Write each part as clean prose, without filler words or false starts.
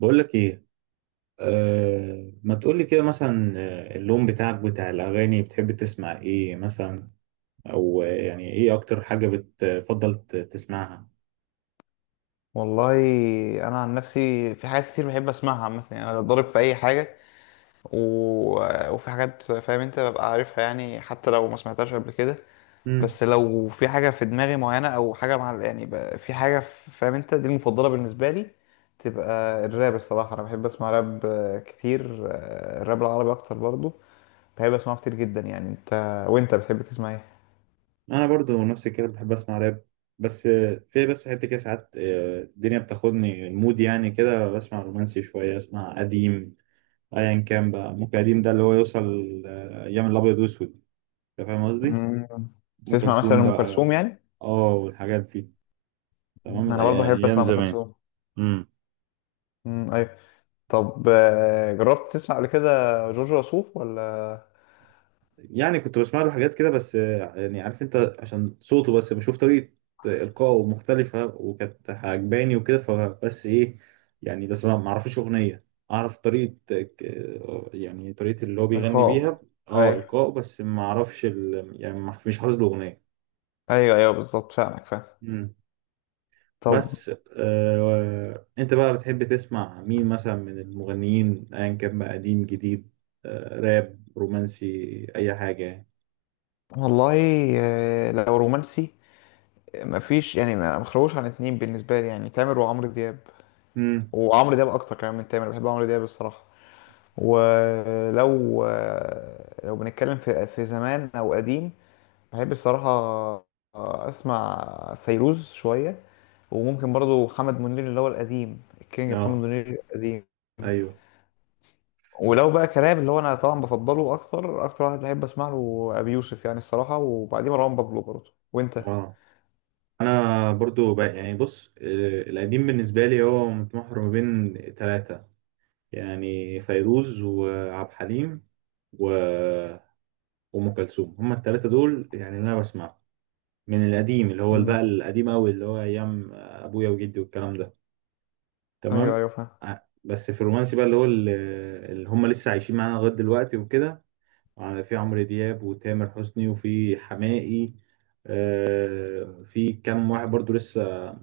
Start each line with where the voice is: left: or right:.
right: بقول لك ايه. أه، ما تقول لي كده مثلا، اللون بتاعك بتاع الاغاني بتحب تسمع ايه مثلا؟ او يعني ايه اكتر حاجه بتفضل تسمعها؟
left: والله انا عن نفسي في حاجات كتير بحب اسمعها عامه، يعني انا ضارب في اي حاجه. و... وفي حاجات، فاهم انت، ببقى عارفها يعني حتى لو ما سمعتهاش قبل كده.
right: امم.
left: بس لو في حاجه في دماغي معينه او حاجه مع، يعني في حاجه فاهم انت دي المفضله بالنسبه لي. تبقى الراب. الصراحه انا بحب اسمع راب كتير، الراب العربي اكتر برضو. بحب اسمعه كتير جدا يعني. انت، وانت بتحب تسمع ايه؟
right: انا برضو نفسي كده بحب اسمع راب. بس في بس حته كده ساعات، الدنيا بتاخدني المود، يعني كده بسمع رومانسي شويه، اسمع قديم. ايا كان بقى، ممكن قديم ده اللي هو يوصل ايام الابيض واسود. انت فاهم قصدي؟
left: مم.
right: ام
left: بتسمع مثلا
right: كلثوم
left: ام
right: بقى،
left: كلثوم يعني؟
right: اه، والحاجات دي. تمام،
left: انا برضو بحب
right: ايام
left: اسمع ام
right: زمان.
left: كلثوم. مم، ايوه. طب جربت تسمع قبل كده جورج وسوف ولا؟
right: يعني كنت بسمع له حاجات كده، بس يعني عارف انت، عشان صوته بس بشوف طريقة إلقائه مختلفة وكانت عجباني وكده، فبس ايه، يعني بس ما اعرفش أغنية. اعرف طريقة، يعني طريقة اللي هو بيغني
left: عقاب.
right: بيها. اه
left: ايوه،
right: إلقائه، بس ما اعرفش يعني مش حافظ له أغنية.
left: ايوه ايوه بالظبط، فاهمك فاهم.
right: مم.
left: طب.
right: بس آه، انت بقى بتحب تسمع مين مثلا من المغنيين؟ ايا كان بقى، قديم، جديد، آه، راب، رومانسي، اي حاجة يعني.
left: والله، لو رومانسي، مفيش يعني ما خلوش عن اتنين بالنسبه لي، يعني تامر وعمرو دياب.
right: امم.
left: وعمرو دياب اكتر كمان من تامر، بحب عمرو دياب الصراحه. ولو لو بنتكلم في زمان او قديم، بحب الصراحه اسمع فيروز شويه. وممكن برضو محمد منير اللي هو القديم، الكينج محمد
right: اه،
left: منير القديم.
right: ايوه.
left: ولو بقى كلام، اللي هو انا طبعا بفضله، اكتر اكتر واحد بحب اسمع له ابي يوسف يعني الصراحه، وبعديه مروان بابلو برضه. وانت؟
right: اه، انا برضو بقى، يعني بص، القديم بالنسبه لي هو متمحور ما بين ثلاثه، يعني فيروز وعبد الحليم و... وام كلثوم. هما الثلاثه دول يعني اللي انا بسمعهم من القديم، اللي هو
left: مم.
right: بقى القديم قوي، اللي هو ايام ابويا وجدي والكلام ده.
left: ايوه
right: تمام.
left: ايوه فاهم.
right: ع- بس في الرومانسي بقى، اللي هو اللي هما لسه عايشين معانا لغايه دلوقتي وكده، في عمرو دياب وتامر حسني وفي حماقي. في كام واحد برضو لسه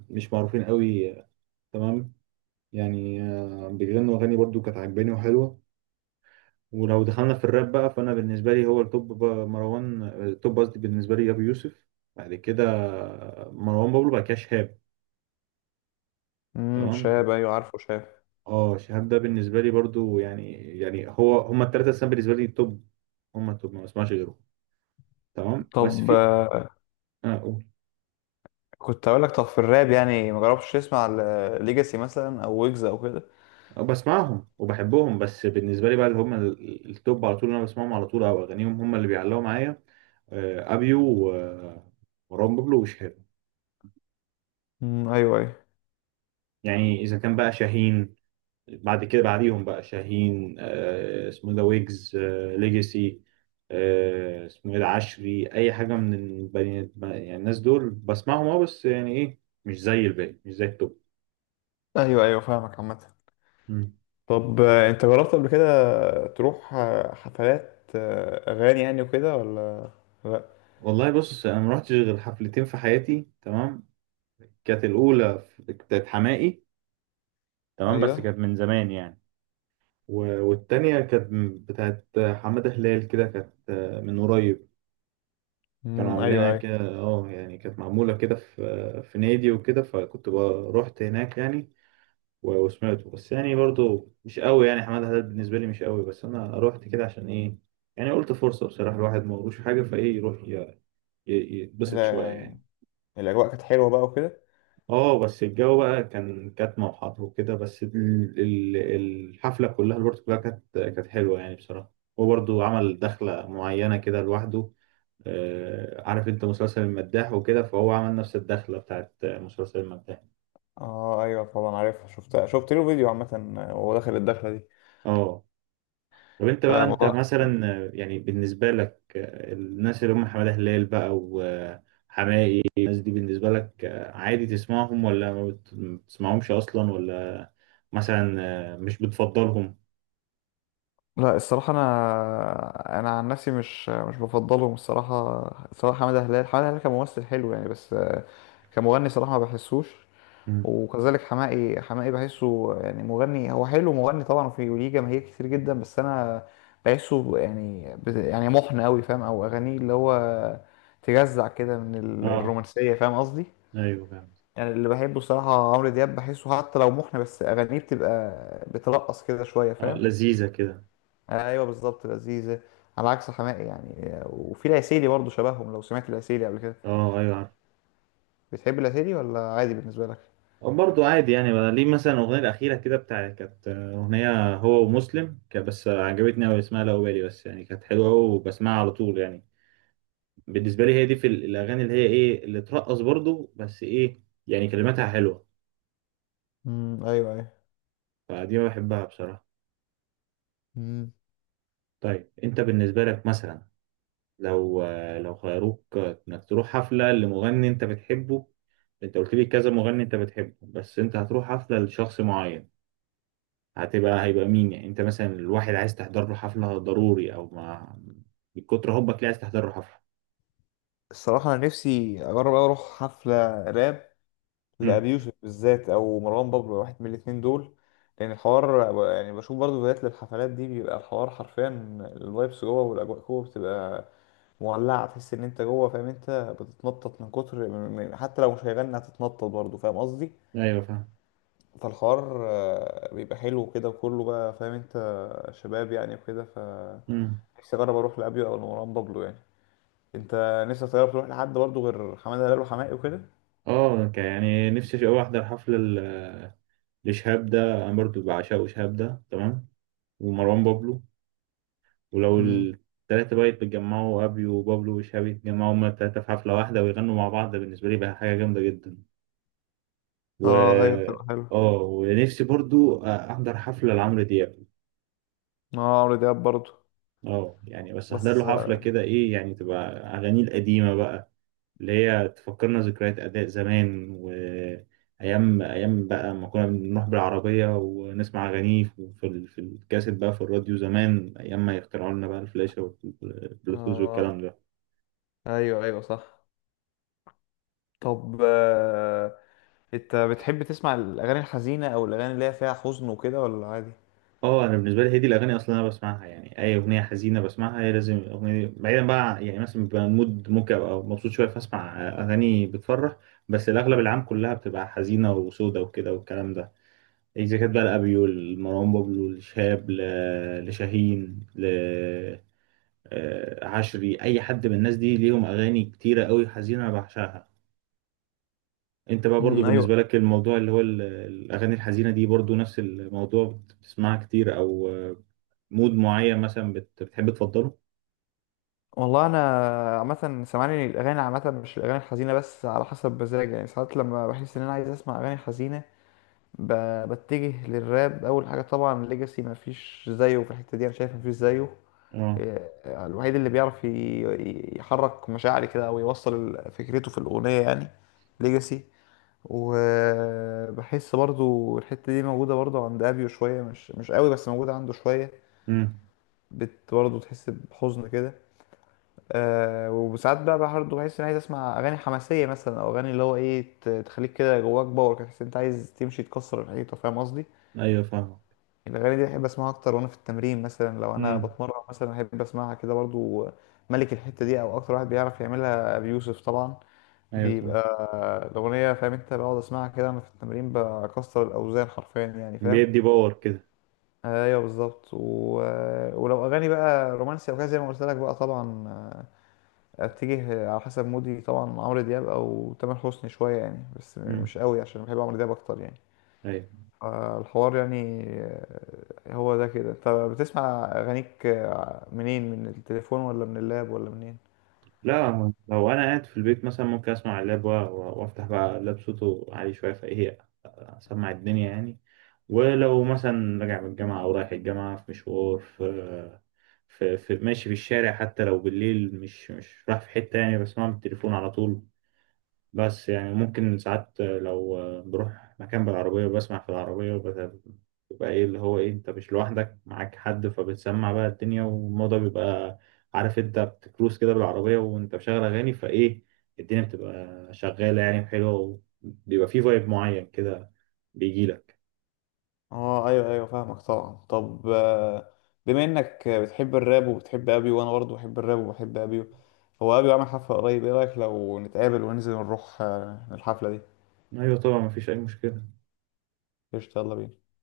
right: مش معروفين قوي، تمام، يعني بيغنوا اغاني برضو كانت عجباني وحلوه. ولو دخلنا في الراب بقى، فانا بالنسبه لي هو التوب بقى مروان، التوب قصدي بالنسبه لي ابو يوسف، بعد كده مروان بابلو، بعد كده شهاب. تمام.
left: شاب، ايوه عارفه شاب.
right: اه، شهاب ده بالنسبه لي برضو يعني، يعني هو هما الثلاثه السنه بالنسبه لي توب، هما التوب، ما بسمعش غيرهم. تمام. بس
left: طب
right: في، اه قول.
left: كنت اقول لك، طب في الراب يعني ما جربتش تسمع ليجاسي مثلا او ويجز او كده؟
right: أه، بسمعهم وبحبهم، بس بالنسبه لي بقى اللي هم التوب على طول، اللي انا بسمعهم على طول، او اغانيهم هم اللي بيعلقوا معايا، ابيو ومروان بابلو وشهاب.
left: ايوه ايوه.
right: يعني اذا كان بقى شاهين، بعد كده بعديهم بقى شاهين، اسمه إيه ده، ويجز، ليجاسي، اسمه ايه ده، عشري، اي حاجه من البني، يعني الناس دول بسمعهم اه، بس يعني ايه، مش زي الباقي، مش زي التوب.
left: ايوه ايوه فاهمك عامه.
right: مم.
left: طب انت جربت قبل كده تروح حفلات اغاني يعني وكده ولا لا؟
right: والله بص، انا ما رحتش غير حفلتين في حياتي، تمام. كانت الاولى بتاعت حماقي، تمام، بس
left: ايوه.
right: كانت من زمان يعني. والتانية كانت بتاعت حمادة هلال، كده كانت من قريب. كانوا عاملينها
left: ايوه ايوه.
right: كده اه، يعني كانت معمولة كده في نادي وكده، رحت هناك يعني، وسمعته، بس يعني برضو مش قوي، يعني حمادة هلال بالنسبة لي مش قوي، بس أنا رحت كده عشان إيه، يعني قلت فرصة بصراحة، الواحد ما وروش حاجة، فإيه يروح يتبسط شوية
left: لا،
right: يعني.
left: الاجواء كانت حلوه بقى وكده.
right: اه، بس الجو بقى كان كاتمة وحر وكده، بس الحفلة كلها، الورد كلها، كانت حلوة يعني بصراحة. هو برضه عمل دخلة معينة كده لوحده، عارف انت مسلسل المداح وكده، فهو عمل نفس الدخلة بتاعت مسلسل المداح.
left: اه ايوه طبعا عارفها، شفت شفت له فيديو عامة وهو داخل الدخلة دي.
right: اه. طب انت بقى، انت
left: فالموضوع،
right: مثلا يعني بالنسبة لك، الناس اللي هم حمادة هلال بقى وحماقي، الناس دي بالنسبة لك عادي تسمعهم، ولا ما بتسمعهمش أصلا، ولا مثلا مش بتفضلهم؟
left: لا الصراحة، أنا عن نفسي مش بفضلهم الصراحة. سواء حمادة هلال، حمادة هلال كممثل حلو يعني، بس كمغني صراحة ما بحسوش. وكذلك حماقي، حماقي بحسه يعني مغني هو، حلو مغني طبعا وفي ليه جماهير كتير جدا، بس أنا بحسه يعني يعني محن أوي فاهم، أو أغانيه اللي هو تجزع كده من
right: اه،
left: الرومانسية، فاهم قصدي.
right: ايوه فاهم.
left: يعني اللي بحبه الصراحة عمرو دياب، بحسه حتى لو محن بس أغانيه بتبقى بترقص كده شوية،
right: اه
left: فاهم.
right: لذيذة كده.
left: أيوه بالظبط لذيذة. على عكس حماقي يعني. وفي العسيلي برضه شبههم، لو سمعت العسيلي قبل كده.
right: اه ايوه عارف.
left: بتحب العسيلي ولا عادي بالنسبة لك؟
right: برضه عادي يعني، بقى ليه مثلا الأغنية الأخيرة كده بتاع، كانت أغنية هو ومسلم، بس عجبتني أوي، اسمها لو بالي، بس يعني كانت حلوة أوي وبسمعها على طول يعني. بالنسبة لي هي دي في الأغاني اللي هي إيه، اللي ترقص برضه، بس إيه، يعني كلماتها حلوة،
left: ايوه ايوه.
right: فدي ما بحبها بصراحة.
left: امم.
right: طيب أنت بالنسبة لك مثلا، لو لو خيروك إنك تروح حفلة لمغني أنت بتحبه، أنت قلت لي كذا مغني أنت بتحبه، بس أنت هتروح حفلة لشخص معين، هيبقى مين يعني؟ انت مثلا الواحد عايز تحضر له حفلة ضروري، او ما من كتر حبك ليه عايز تحضر له حفلة.
left: الصراحة أنا نفسي أجرب أوي أروح حفلة راب
right: امم،
left: لأبي يوسف بالذات أو مروان بابلو، واحد من الاتنين دول. لأن الحوار يعني، بشوف برضه فيديوهات للحفلات دي، بيبقى الحوار حرفيا الفايبس جوه والأجواء جوه بتبقى مولعة. تحس ان انت جوه فاهم انت، بتتنطط من كتر حتى لو مش هيغني هتتنطط برضه، فاهم قصدي.
right: ايوه فاهم.
left: فالحوار بيبقى حلو كده، وكله بقى فاهم انت شباب يعني وكده. ف
right: امم.
left: نفسي اجرب اروح لابيو او لمروان بابلو يعني. انت نفسك تجرب تروح لحد برضه غير حماده هلال وحماقي وكده؟
right: اه يعني نفسي قوي احضر حفلة لشهاب ده، انا برضو بعشقه شهاب ده، تمام، ومروان بابلو. ولو
left: مم.
right: التلاتة بقى يتجمعوا، ابيو وبابلو وشهاب يتجمعوا هما التلاتة في حفلة واحدة ويغنوا مع بعض، ده بالنسبة لي بقى حاجة جامدة جدا.
left: اه ايوه
right: و
left: تبقى حلو.
right: اه، ونفسي برضو احضر حفلة لعمرو دياب.
left: اه عمرو دياب برضه.
right: اه يعني بس احضر
left: بس
right: له حفلة كده، ايه يعني، تبقى اغانيه القديمة بقى، اللي هي تفكرنا ذكريات اداء زمان، وايام ايام بقى ما كنا بنروح بالعربية ونسمع اغانيه في في الكاسيت بقى، في الراديو زمان، ايام ما يخترعوا لنا بقى الفلاشة والبلوتوز والكلام
left: اه
right: ده.
left: ايوه ايوه صح. طب انت بتحب تسمع الاغاني الحزينه، او الاغاني اللي هي فيها حزن وكده، ولا عادي؟
right: اه انا بالنسبة لي هي دي الاغاني اصلا انا بسمعها، يعني اي اغنية حزينة بسمعها هي، لازم الاغنية دي. بعيدا بقى، يعني مثلا بيبقى مود ممكن ابقى مبسوط شوية فاسمع اغاني بتفرح، بس الاغلب العام كلها بتبقى حزينة وسودة وكده والكلام ده، إذا كانت بقى لأبيو، لمروان بابلو، لشهاب، لشاهين، عشري، أي حد من الناس دي ليهم أغاني كتيرة قوي حزينة أنا بعشقها. أنت بقى برضو
left: مم، ايوه.
right: بالنسبة لك الموضوع اللي هو الأغاني الحزينة دي برضو نفس الموضوع، بتسمعها كتير، أو مود معين مثلا بتحب تفضله؟
left: والله انا عامه، سامعني الاغاني عامه مش الاغاني الحزينه بس، على حسب مزاجي يعني. ساعات لما بحس ان انا عايز اسمع اغاني حزينه، ب... بتجه للراب اول حاجه. طبعا ليجاسي مفيش زيه في الحته دي، انا شايف مفيش زيه.
right: اه.
left: إيه، الوحيد اللي بيعرف يحرك مشاعري كده، او يوصل فكرته في الاغنيه يعني، ليجاسي. وبحس برضو الحته دي موجوده برضو عند ابيو شويه، مش قوي بس موجوده عنده شويه.
right: امم.
left: بت برضو تحس بحزن كده. آه وساعات بقى برضه بحس اني عايز اسمع اغاني حماسيه مثلا، او اغاني اللي هو ايه، تخليك كده جواك باور كده، تحس إن انت عايز تمشي تكسر الحيطه، فاهم قصدي.
right: أيوه فاهمك.
left: الاغاني دي بحب اسمعها اكتر، وانا في التمرين مثلا، لو انا
right: امم.
left: بتمرن مثلا بحب اسمعها كده برضه. ملك الحته دي او اكتر واحد بيعرف يعملها بيوسف طبعا.
right: أيوه طبعا.
left: بيبقى الاغنيه فاهم انت، بقعد اسمعها كده انا في التمرين، بكسر الاوزان حرفيا يعني، فاهم.
right: بيدي باور كده.
left: ايوه بالظبط. ولو اغاني بقى رومانسي او كده، زي ما قلت لك بقى طبعا اتجه على حسب مودي. طبعا عمرو دياب او تامر حسني شويه يعني، بس
right: امم.
left: مش قوي عشان بحب عمرو دياب اكتر يعني.
right: أيوه.
left: الحوار يعني. هو ده كده. انت بتسمع اغانيك منين، من التليفون ولا من اللاب ولا منين؟
right: لا، هو لو أنا قاعد في البيت مثلا ممكن أسمع اللاب، وأفتح بقى اللاب صوته عالي شوية، فإيه، أسمع الدنيا يعني. ولو مثلا راجع من الجامعة أو رايح الجامعة في مشوار، في ماشي في الشارع، حتى لو بالليل مش رايح في حتة يعني، بسمع من التليفون على طول. بس يعني ممكن ساعات لو بروح مكان بالعربية، وبسمع في العربية، بيبقى ايه، اللي هو ايه، انت مش لوحدك معاك حد، فبتسمع بقى الدنيا، والموضوع بيبقى، عارف انت، بتكروز كده بالعربية وانت مشغل اغاني، فايه الدنيا بتبقى شغالة يعني، حلوة، وبيبقى فيه فايب معين كده بيجيلك.
left: اه ايوه ايوه فاهمك طبعا. طب بما انك بتحب الراب وبتحب ابيو، وانا برضه بحب الراب وبحب ابيو، هو ابيو عامل حفله قريب، ايه رايك لو نتقابل وننزل نروح الحفله دي؟
right: ايوه طبعا مفيش اي مشكلة.
left: قشطة يلا بينا.